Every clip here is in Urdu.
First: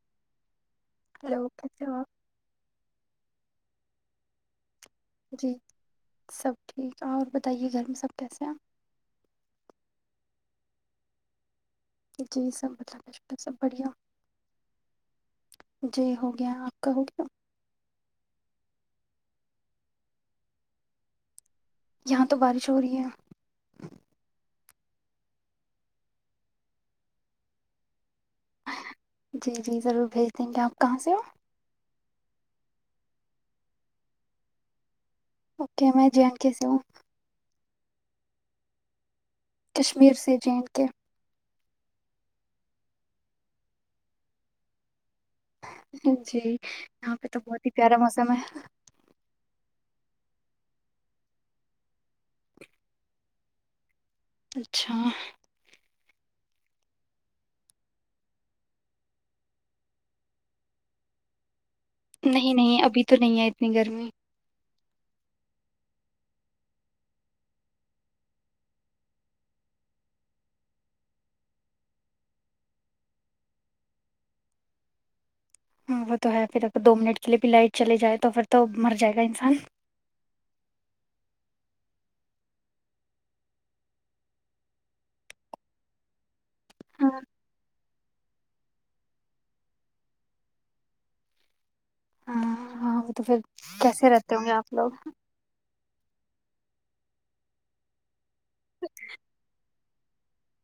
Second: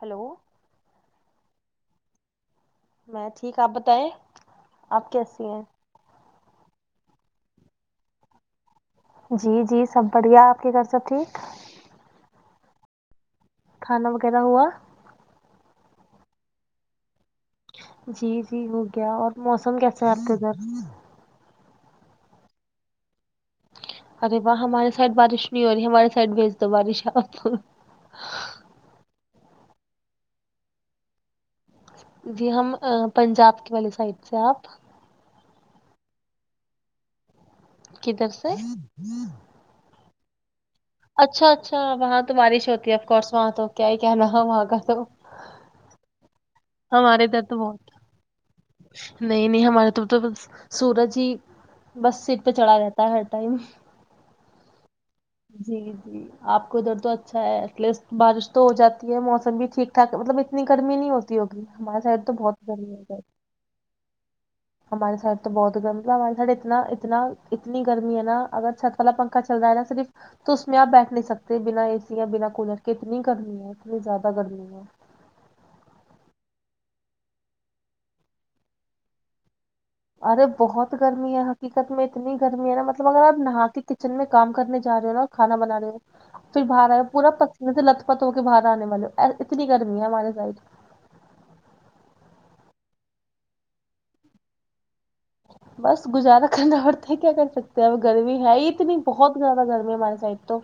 ہلو ہیلو کیسے ہو اپ میں ٹھیک آپ بتائے جی سب ٹھیک اور بتائیے گھر میں سب کیسے ہیں جی جی سب بڑھیا آپ کے گھر سب ٹھیک جی سب مطلب م [unintelligible] کھانا وغیرہ ہوا جی ہو گیا آپ کا ہو گیا جی جی ہو گیا اور موسم کیسے آپتے ادھر یہاں تو بارش ہو رہی ہے ارے واہ ہمارے سائڈ بارش نہیں ہو رہی ہمارے سائڈ بھیج دو بارش ہے جی جی ضرور بھیج دیں گے آپ کہاں سے ہو جی ہم پنجاب کی والی سائڈ سے آپ اوکے میں جے این کے سے ہوں کدھر سے [unintelligible] کشمیر سے جے این کے اچھا اچھا وہاں تو بارش ہوتی ہے اف کورس وہاں تو کیا ہے کیا ن وہاں کا تو جی [unintelligible] یہاں پہ تو بہت ہی پیارا موسم ہے نہیں نہیں ہمارے تو تو سورج ہی بس سیٹ پہ چڑلاا رہتا ہے ہر ٹائم اچھا جی جی آپ کو ادھر تو اچھا ہے ایٹ لیسٹ بارش تو ہو جاتی ہے موسم بھی ٹھیک ٹھاک مطلب اتنی گرمی نہیں ہوتی ہوگی ہمارے سائڈ تو نہیں بہت نہیں گرمی ہو ابھی تو جاتی نہیں ہے اپنی گھر میں ہمارے سائڈ تو بہت گرم ہمارے سائڈ اتنا اتنا اتنی گرمی ہے نا اگر چھت والا پنکھا چل رہا ہے نا صرف تو اس میں آپ بیٹھ نہیں سکتے بنا اے سی بنا کولر کے اتنی گرمی ہے اتنی زیادہ گرمی ہے ہاں وہ تو ہے پھر اگر دو منٹ کے لیے بھی لائٹ چلے جائے تو پھر تو مر جائے گا انسان ارے بہت گرمی ہے حقیقت میں اتنی گرمی ہے نا مطلب اگر آپ نہا کے کچن میں کام کرنے جا رہے ہو نا کھانا بنا رہے ہو پھر باہر آیا ہاں پورا پسچم سے لت پت ہو کے باہر آنے والے اتنی گرمی ہے ہمارے سائڈ ہاں ہاں وہ تو پھر کیسے رہتے ہوں گے آپ لوگ بس گزارا کرنا پڑتا کیا کر سکتے ہیں اب گرمی ہے ہیت نہیں بہت زیاد کررد میں مارا ساہت تو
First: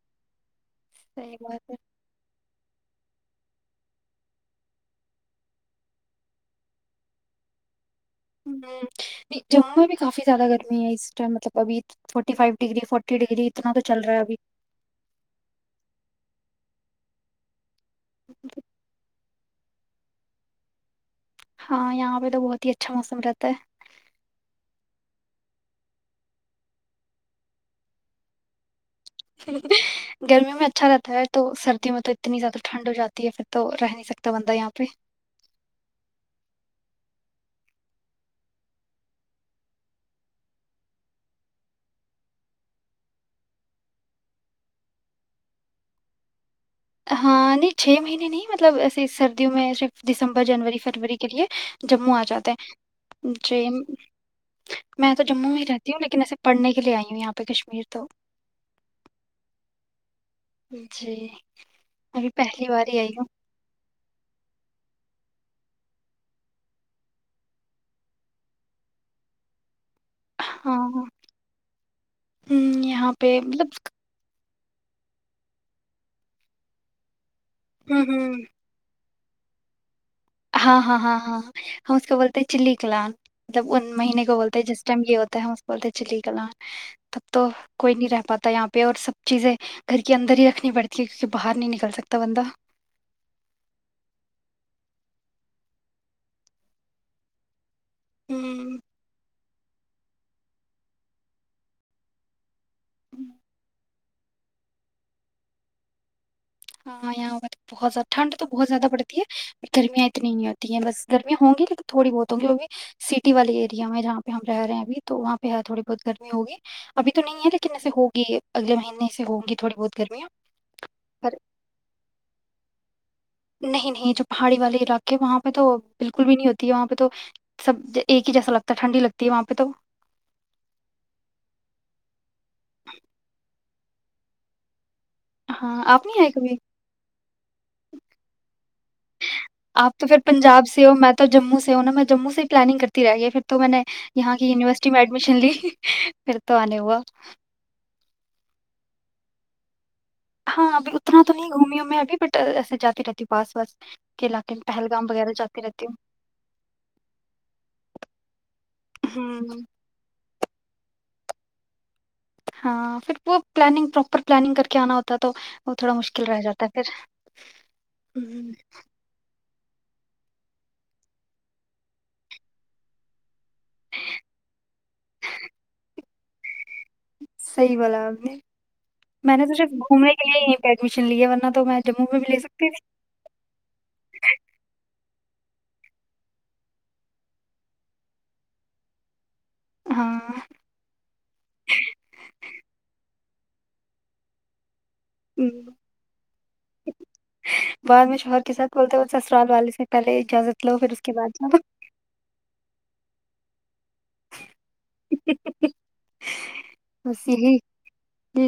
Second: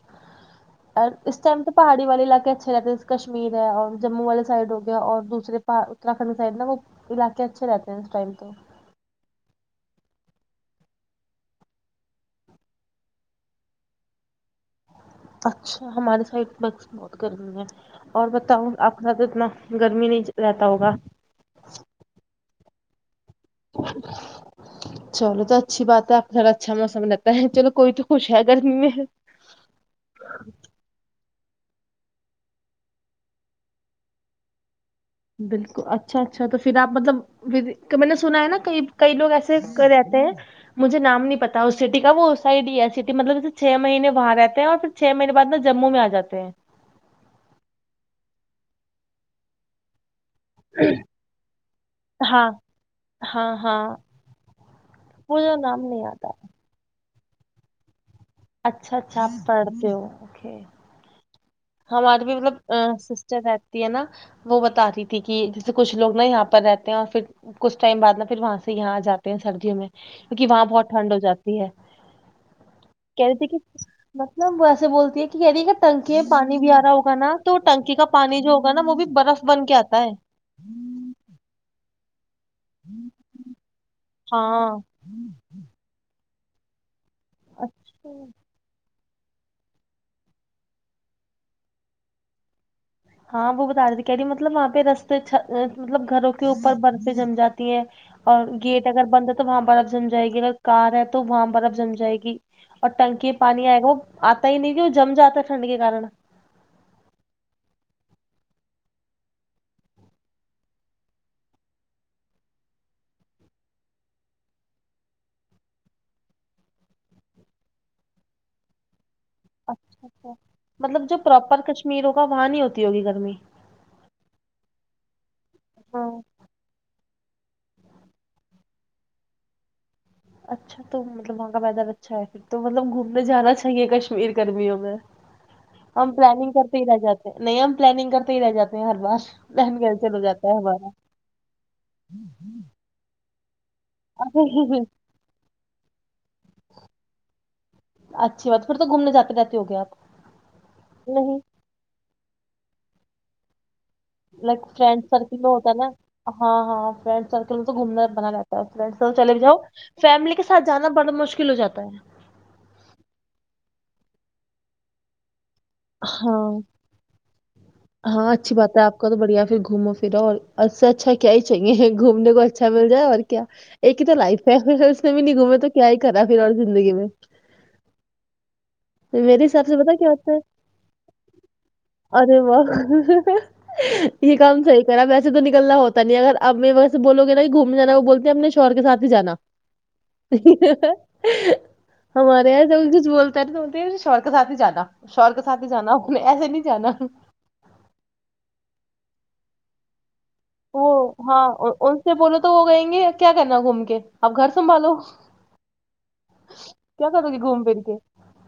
ا صحیح اس ائم بات تو ہے پہای والے علاقے اچھے رہتے جس کشمیر ہے اور جموں والے سائڈ ہو گیا اور دوسرے پا اتراکھنڈ سائڈ نا وہ علاقے اچھے رہتے ہیں لنس ٹائم تو ہوں جموں میں بھی کافی زیادہ گرمی ہے اس ٹائم مطلب ابھی forty five degree forty degree اتنا تو چل رہا ہے ابھی اچھا ہمارے سائڈ بکس بہت گرمی ہے اور بتاؤں آنا کتنا گرمی نہیں رہتا ہوگا ہاں یہاں پہ تو بہت اچھا موس رہتا ہے [unintelligible] چلو تو اچھی بات ہے آپ کو تھڑا اچھاوسم رہتا ہے چلو کوئی تو خوش ہے گرمی میں گرمی میں اچھا رہتا ہے تو سردیوں میں تو اتنی زیادہ ٹھنڈ ہو جاتی ہے پھر تو رہ نہیں سکتا بندہ یہاں پہ بالکل اچھا اچھا تو پھر آپ مطلب میں نے سنا ہے نا کئی کئی لوگ ایسے رہتے ہیں مجھے نام نہیں پتا اس سٹی کا وہ اس سائڈ ہی ہے سٹی مطلب جیسے چھ مہینے وہاں رہتے ہیں اور پھر چھ مہینے بعد ن جموں میں آ جاتے ہیں ہاں نہیں چھ مہینے نہیں مطلب ایسے سردیوں میں صرف دسمبر جنوری فروری کے لیے جموں آ ہاں جاتے ہیں ہاں جی ہاں میں تو مجھے جموں ہی نام رہتی ہوں نہیں لیکن آتا ایسے پڑھنے کے لیے آئی ہوں یہاں پ کشمیر تو اچھا اچھا آپ پڑھتے ہو جی ہماری ابھی بھی پہلی مطلب بار ہی آئی ہوں سسٹر رہتی ہے نا وہ بتا رہی تھی کہ جیسے کچھ لوگ نا یہاں پر رہتے ہیں اور پھر کچھ ٹائم بعدا پھر وہاں سے یہاں آ جاتے ہیں سردیوں میں کیونکہ وہاں ہاں بہت ٹھنڈ ہو جاتی ہے ہوں یہاں کہہ پہ دییتی مطلب کہ ن ویسے بولتی ہیں کہ ی کہ نکے پانی بھی آ رہا ہوگا نا تو ٹنکی کا ہوں ہوں پانی جو ہوگ نا وہ بھی برف بن کے آتا ہے ہاں ہاں ہاں ہاںاں ہم اس کو بولتے چلی کلان مطلب ان مہنے کو بولتے ہیں ہاں جس ٹائم یہ ہوتا ہے ہم اس کو بولتے چلیے کلاں تب تو کوئی نہیں اچھا رہ پاتا یہاں پہ اور سب چیزیں گھر کے اندر ہی رکھنی پڑتی ہے کیونکہ باہر نہیں نکل سکتا بندہ ہاں وہ بتا رہی تھی کہی مطلب وہاں پہ رستے مطلب گھروں کے اوپر برفے جم جاتے ہے اور ہوں گیٹ اگر بند ہے تو وہاں جائے گی اگر کار ہے تو وہاں پر اب سم جائے گی اور ٹنکی پانی ہے گ وہ آتا ہی نہیں کہ وہ جم جاتا ہے ٹھنڈ کے کارن ہاں یہاں پہ تو بہت زیادہ ٹھنڈ تو بہت زیادہ پڑتی ہے گرمیاں اتنی نہیں ہوتی ہیں بس گرمیاں ہوں گی لیکن تھوڑی بہت ہوںی وہ بھی سٹی والے ایریا میں جہاں پہ ہم رہے ہیں اب تو وہاں پہ تھوڑی بہت گرمی ہوگی ابھی تو نہیں ہے لیکن ایسے ہوگی اگل مہینے ہوں گی تھوڑی بہت گرمیاں پر اپر کشمیر ہوگا وہاں نہیں ہوتی ہوگی گرمی کہ وہاں پہ تو ہاں بالکل بھی نہیں ہوتی ہے وہاں پہ تو سب ایک ہی جیسا لگتا ہے ٹھنڈی لگتی ہے وہاں پہ تو اچھا تو مطلب وہاں کا پیدا اچھا ہے پھر تو مطلب گھومنے جانا اے کشمیر کررمی ہووں میں ہاں آپ ہم نہیں آئے پلاننگ کبھی کرتے ہی رہ جاتے ہیں نہیں ہم پلاننگ کرتے ہی رہ جاتے ہیں ہر بار آپ تو پللسل پھر ہو جاتا ہے پنجاب سے ہمارا ہو میں تو جموں سے ہوں نا میں جموں سے ہی پلاننگ کرتی رہ گئی پھر تو میں نے یہاں کی یونیورسٹی میں ایڈمیشن لی پھر تو آنے ہوا اچھی بات پھر تو گھومنے جاتے جاتتے ہو گے آپ کو [unintelligible] [unintelligible] علاقے میں پہلگام وغیرہ جاتی رہتی ہوں [unintelligible] ہوں [unintelligible] [unintelligible] ہاں [unintelligible] ہوں [unintelligible] [unintelligible] [unintelligible] میں نے تو صرف گھومنے کے لیے ہی یہیں پہ ایڈمیشن لی ہے ورنہ تو میں جموں میں بھی لے سکتی [unintelligible] [unintelligible] تھی ہاں [unintelligible] [inaudible] ام، [unintelligible] بعد میں شوہر کے ساتھ [unintelligible] [unintelligible] پھر اس کے بعد جاؤ [unintelligible] [unintelligible] بس یہی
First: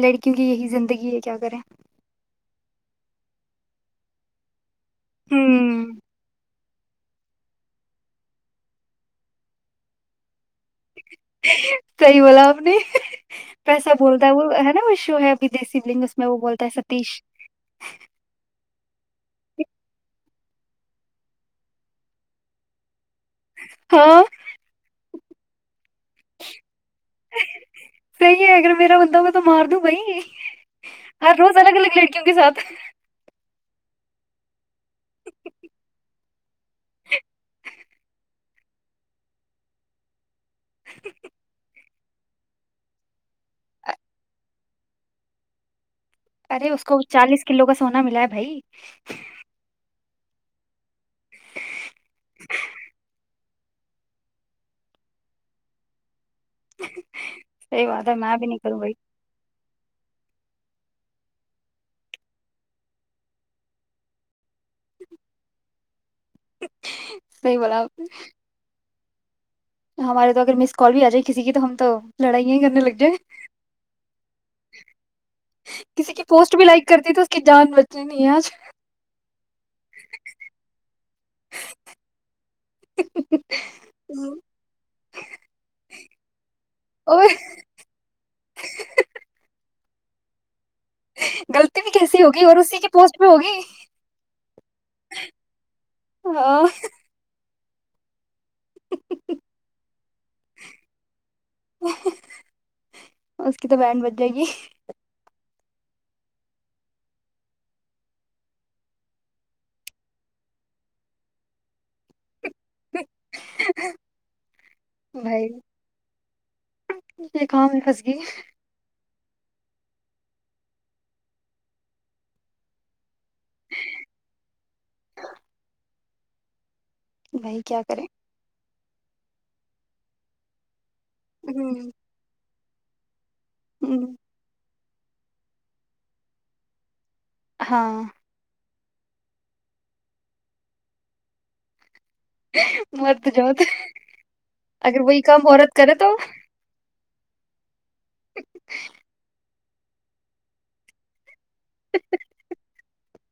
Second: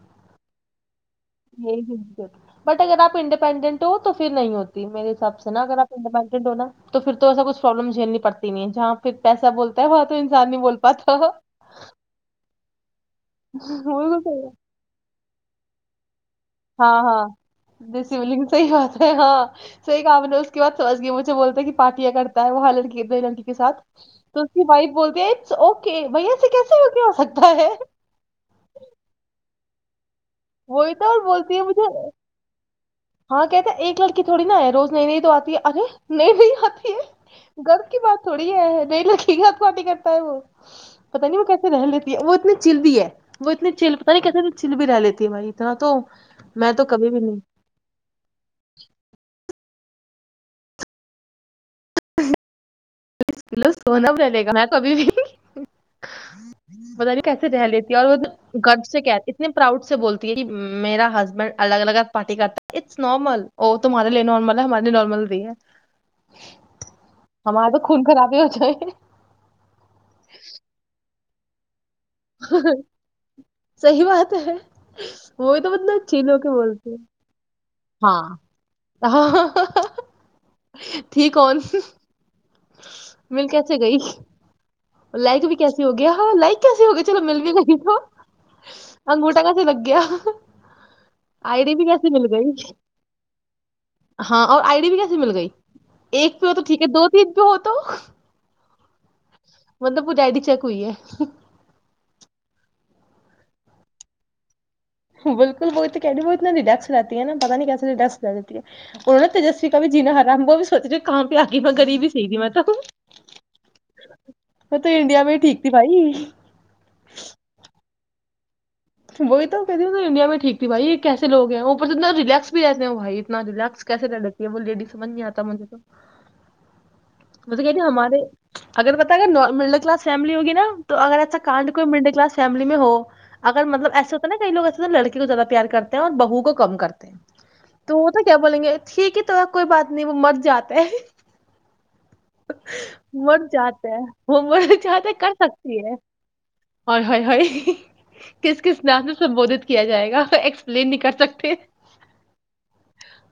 لڑکیوں کی یہی زندگی ہے کیا کریں یہ گ س [inaudible] بٹ اگر آپ انڈیپینڈنٹ ہو تو پھر نہیں ہوتے میرے سب سے نا کرا ہوں پنڈ ب نڈو نہ تو پھر تو ایسا کچھ پروابلم جھیلنی پڑتی نہیں ہے جہاں پھر پیسہ بولتا ہے وہاں تو انسان نہیں بول پاتا صحیح بولا آپ نے بالکل صحیح ہے ود دیی لنگ [unintelligible] ہاں ہاں ج شولگ سحی بات ہے ہاں صحی کام نے اس کے بع سمجھ گیا مجھے بولتا ہے کہ پارٹیاں کرتا ہے وہاں لڑکی ی کے سات ہاں تو اس کی وائف بولتی ہیں اوک بیا سے کیسے ہوک ہو سکتا ہے صحیح ہے اگر میرا بندہ ہو تو مار دوں بھائی وہی تو اور ہر روز الگ الگ لڑکیوں کے ساتھ [inaudible] ہ کہتا ہے ایک لڑکی تھوڑی نا ہے روز نئی نئی تو آتی ہے ارے نئی نہیںئی آتی ہے گرب کی بات تھوڑی ہے نئی لڑکی گپ کوٹی کرتا ہے وہ پتا نہیں وہ کیسے رہ لیتی وہ اتنی چل بھیی ہے وہ اتنی چل پتہ نہیں کیس انی چل بھیی رہ لیتی ہے ہماری اتنا تو ارے میں اس تو کو کبھی بھی نہیں چالیس کلو کا سونا ملا ہے بھائی کس کلو سوونم ل لے گا ن کبھی بھی بت کیسے رہ صحیح لیتی اور بات ہے وہ میں بھی نہیں کروں گد بھائی سے کیا اتنے پراؤڈ سے بولتی ہے میرا ہسبینڈ الگ الگ لیے کم ہے سی بلا [unintelligible] خراب ہو ج [unintelligible] ہمارے تو اگر مس کال بھی آ جائے گی [inaudible] کسی کی تو ہم [unintelligible] تو لڑائ کرنے لگ جائ صحیح بات ہے وہی تو مطلب کسی کی چل ہو کے پوسٹ بھی لائک بولتی ہے کرتی تو اس کی جان بچ ہاں [unintelligible] ٹھیک کون [unintelligible] مل کیسے گئی [unintelligible] لائک بھی کیسی ہو گیا ہاں لائک کیسی ہو گیا چلو اور مل بھی لگی تو انگوٹا کا لگیا [unintelligible] آئی ڈی غلطی بھی کیسی مل ہوگی گئی اور اسی کی پوسٹ پہ ہوگی ہاں اور آئی ڈی بھی کیسی مل گئی ایک پہ ہو تو ہاں ٹھیک ہے دو تین پہ ہوتے [inaudible] مطلب پجاڈ چک ہوئی ہے اس کی تو بڈ بچ جائے گی بالکل وہ کہ وہ اتنا رییکس رہتی ہے نا پتا نہیں کیسے ریس رہ جتی ہے انوں نے تجسوی کا بھی جینارا وہ بھی سوچے کہاں پہ آی ریبیحی تھی میں تو ہ [unintelligible] میں تو انڈیا میں ٹھیک تھی بھائی یہ کام [inaudible] وہی تو کہتی انڈیا میں ٹھیک تھی بھائی یہ کیس لوگ ہیں اوپر سے اتنا ریلیکس بھی رہتے ہیں بھائی اتنا ریکس کیسے رہ رہتی ہے وہ لیڈیز سج نہیں آتا مجھے تو وہ بھائی توے کہتے کیا کریں ہمارے [unintelligible] اگر پتا ہےا مڈل کلاس فیملی ہوگیا تو اگر ایسا کانڈ کو ہوں مڈل کلاس ہو [unintelligible] اگر مطلب ہوں ایسے ہوتا نائی لوگ لڑکی کو زیادہ پیار کرتے ہیں اور بہو کو کم کرتے ہیں ہاں تو وہ تو کیا بولیں گے ٹھیک ہے تو کوئی بات نہیں وہ مر جاتے مرد جا تو ہے وہ مر اگر جاتا ہے وہی کر کام عورت سکتی ہے کرے تو اور ہ [unintelligible] کس کس نام سے سبوودت کیا جائے گا ایکسپلین نہیں کر سکتے [inaudible]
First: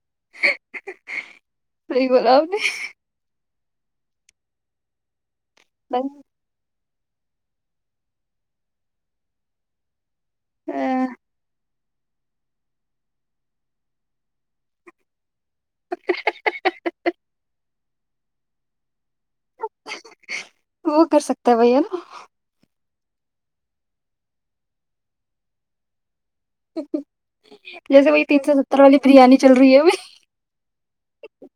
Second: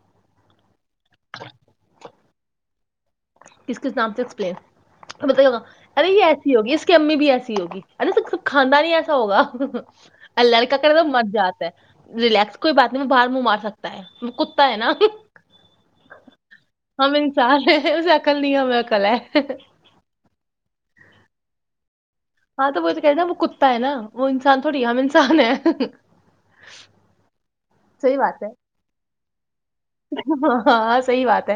ا [unintelligible] [inaudible] بلا نے کس کس نام سے ایکسپلین بتا نے ارے یہ ایسی ہوگی کی امی بھی ایسی ہوگی ارا س سب کھاندا نہیں ایسا ہوگا ال لڑک ک تو مججہ آتے ہے ریلیکس کوئی بات نہیں باہر منہ مار سکتا ہے وہ کتا ہے نا ہم انسان ہے اس اکل نہیں ہو اکل ہے وہ کر سکتا ہے بھیا نا ہاں تو وہ تو کہ ن وہ کتا ہے نا وہ انسان تھوڑی آم انسان ہے [unintelligible] جسے ب ت س ستر وال بریانی چل رہی ہے ابھی ہاں ہاں صحی بات ہے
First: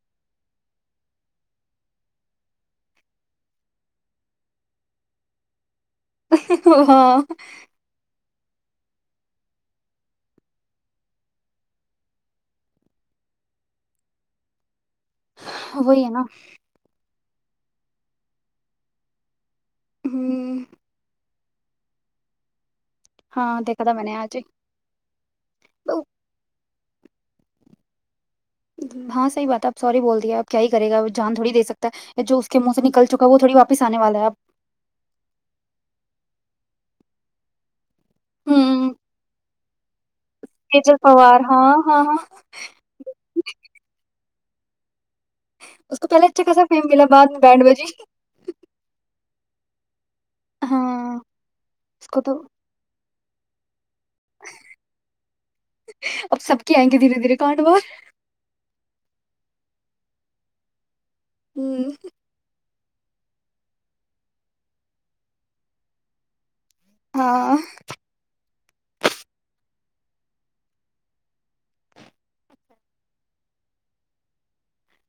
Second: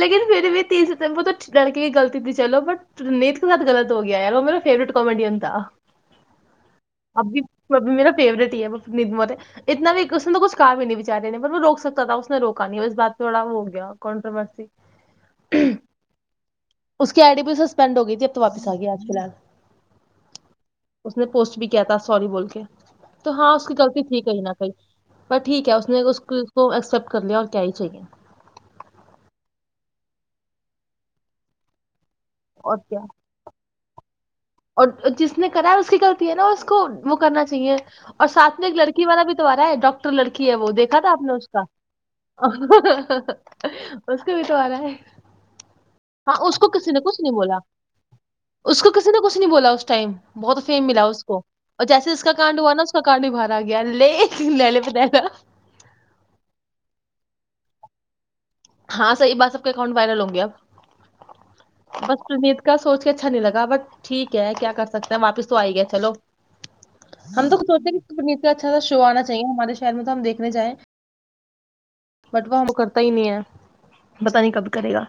لیکن پھر بھی تیس ستمبر تو لڑکی کی غلط تھی چلو بٹ نت کے ساتھ غلط ہو گیا ار وہ میرا فیوریٹ کامیڈیین تھا ہاں فیورٹ ہی ہیں اتنا بھی اس نے کچھ کہا بھی نہیں بیچارے نے وہ روک سکتا تھا اس نے روک کانیوز بات تھوا ہو گیا کنٹرومرسی وہی ہے نا اس کی آئی ڈی بھی سسپینڈ ہو گئی تھی اب تو واپس آ گیا آج فی الحال ہوں اس نے پوسٹ بھی کیا تھا سوری بول کے تو ہاں اس کی دیکھا تھا میں غلطی نے تھی آج کہیں نہ کہیں پر ٹھیک ہے اس نے اس وہ ایکسپٹ کر لیا اور کیا ہی چاہیے ہاں صحی بات ہے اب سوری بول دیا اب کیا ہی کرے گا جان تھوڑی دے سکتا ہے اب جو اس کے منہ اور سے کیا نل چکا وہ تھوی واپس آنے والا ہے اب اور جس نے کرا ہے اس کی غلطی ہے نا اس کو وہ کرنا چاہیے اور ساتھ میں ایک ہوں لڑکی والا بھی تو ا رہا ہے ڈاکٹر لڑکی ہے وہ تیجل دیکھا تھا آپ نے پوار اس ہاں کا ہاں ہاں اس کے بھی تو آ رہا ہے اس کو پہلے ہاں اچھا اس خاصا کو فیم کسی نے ملا کچھ بعد نہیں میں بولا بیینٹھ بجے اس کو کسی کچھ نہیں بولا اس ٹائم بہت فیم ملا اس کو اور جیسے کو اس کا تو کانڈ ہوا نا اس کا گاڑ بھرا آ لے نہلے پہ دہلا کانٹوور ہاں سیح بات سب کے اکاؤنٹ وائرل ہوں گیا ہوں بس تے کا سوچ کے اچھا نہیں لگا بٹ ٹھیک ہے کیا کر سکتا ہیں واپس تو آئی گیا چلو ہم تو ہاں سوچتے کہ پنیت کا اچھا سا شو آنا چاہیے ہمارے شہر میں تو ہم دیکھنے جائیں بٹ وہ ہم کو کرتا ہی نہیں ہے پتہ نہیں کب کرے گا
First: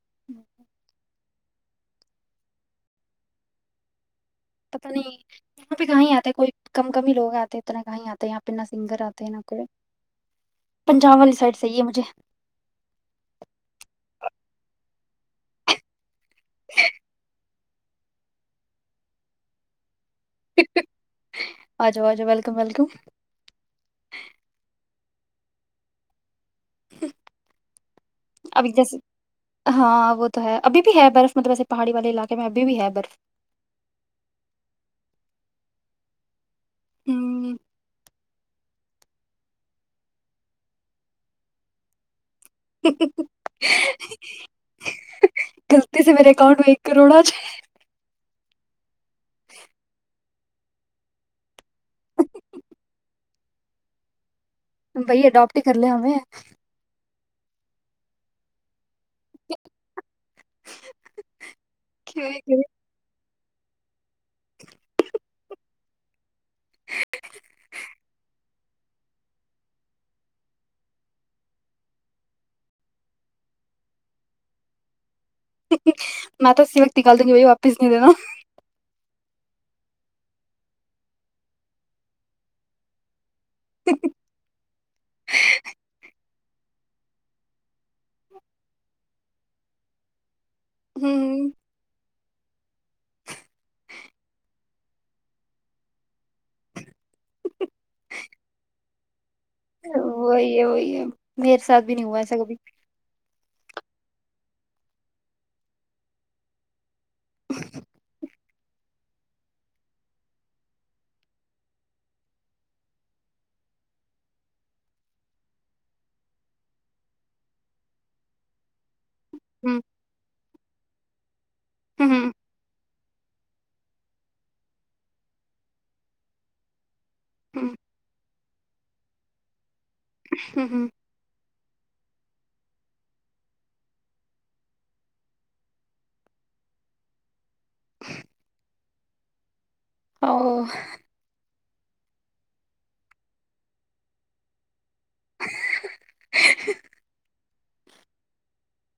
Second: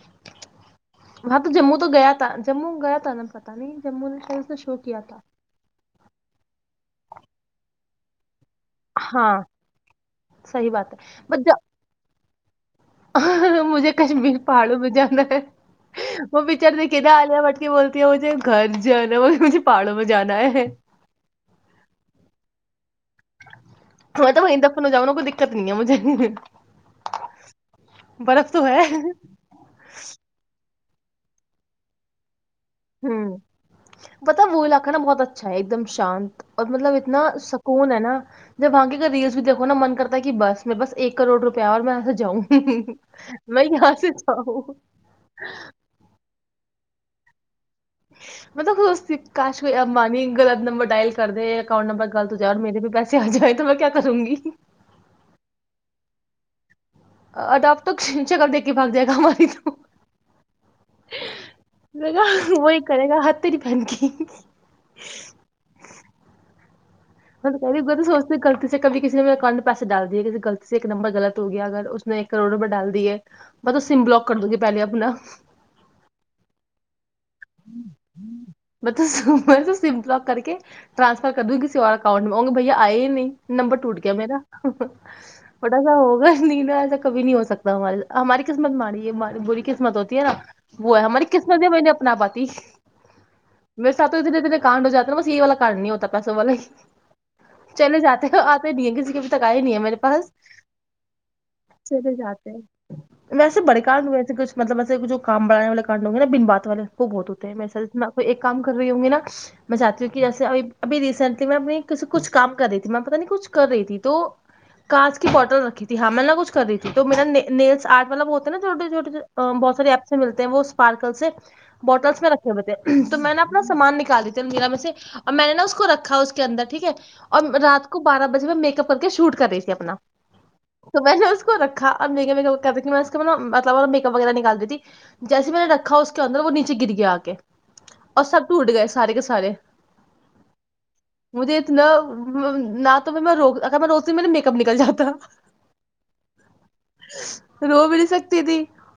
[inaudible] وہاں تو جموں تو گیا تھا جموں گیا تھا تھا نا پتا نہیں جموں نے شاید اس نے شو پتا کیا نہیں تھا وہاں پہ کہاں آتے کوئی کم کم ہی لوگ آتے اتنا ہ یہاں تو یہاں بنا سنگر آتے ہیں ہاں نہ کوئی صحیح بات ہے پنجاب والی بٹ سائڈ سحیح ہے مجھے مجھے کشمیر پہاڑوں میں جانا ہے وہ بچارتے ک کیاے آ بولتی ہے مجھے گھر جانا ہے نا وہ مجھے پہاڑوں میں جانا ہے آ جو آ جو ویلکم ویلکم میں تو وہیں دفن جاؤا کوئی دقت نہیں ہے مجھے برف تو ابھی ہے جیسے ہاں وہ تو ہے اب بھی ہے برف مطب ایسےہای والے علاق ہوں پتا وہلاگ رکھنا بہت اچھا ہے ایک دم شانت اور مطلب اتنا ہوں سکون ہے نا جب آگے کا ریلس بھی دیکھو ن من کرتا ہے کہ بس میں بس ایک کروڑ روپیہ اور میں یہاں سے جاؤں میں یہاں سے جاؤوں کروڑا چ مطلب خ کاش کوئی ابانی غط نمبر ڈائل کر دے اکاؤنٹ نمبر غط ہو جائے اور میرے بھی پیسے آ جائے تو میں کیا کروں گی بھائی اڈاپٹ ہی کر ل ہمیں اد آپ تو شکل دیک کے پل د ہیں ہماری توا وہی کرے گا تری پن کی ط کہ سوچتے غطی سے کبھی کسی نے بھی اکانٹ میں پیسے ڈال دیے کسی غلطی سے ایک نمبر غلط ہو گیا اگر اس نے ایک کروڑ روپئے ڈال دیے بس اس سم بلاک کر د گے پہلے اپنا مت سمک کل ت ج بھائی واپس نہیں دینا میں تو میں تو سم فاپ کر کے ٹرانسفر کر دوں گی کسی اور اکاؤنٹ میں ہؤ گے بھیا آئے ہی نہیں نمبر ٹوٹ گیا میرا وڑا سا ہوگا ینا ایسا کبھی نہیں ہو سکتا ہم ہماری قسمت مڑی یہ بری قسمت ہوتی ہے نا وہ ہے ہماری ہوں قسمت ہے میں پات میرے ساتھ تو دے درے کانڈ ہو جاتا نا بس یہی والا کانڈ نہیں ہوتا پیسوں والے ہی چلے جاتے آتے نہیں ہے کسی کے پ چلے جاتے ہیں [inaudible] ویسے بڑے کڈئے ایسے کچ مطلب وسےچھ کام بڑانے والے کڈوں گ نا بن بات والے بہت ہوتے ہیں ایک کام کر رہی ہوں گی نا میں چاہتی ہوں کہ جیسے ابھی ریسینٹلی میں اپ کچھ کام کر رہی تھی میں پہ نہیں کچھ کر رہی تھی تو کاانچ کی بوٹل رکھی تھی ہاں میں نہ کھ کر رہی تھی تو میرا نی آرٹ والا بتا نا چھوٹے چھوٹے بہت ہوں سار ایپ سے ملتے ہیں وہ پارکل سے بوٹلس میں ہوں رکھے ہوئے تھ تو میں نے اپنا سامان نکال تھے میرا میں سے اور میں نے نا اس کو رکھا اس کے اندر ٹھیک ہے اور ہوں رات کو بارہ بجے میں میک اپ کر کے شوٹ کری اپنا ہ ہوں تو میں نے اس کو رکھا ا میں مطلب میک اپ وغیرہ نکال دیتیھی جیسے میں نے رکھا اس کے اندر وہ نیچے ج گری گیا آ کے اور سب ٹوٹ گئے سارے کے سارے او مجھے اتنا نہ تو میں ا میں روتی میں میک اپ نکل جاتا رو بھی نہت سکتی تھی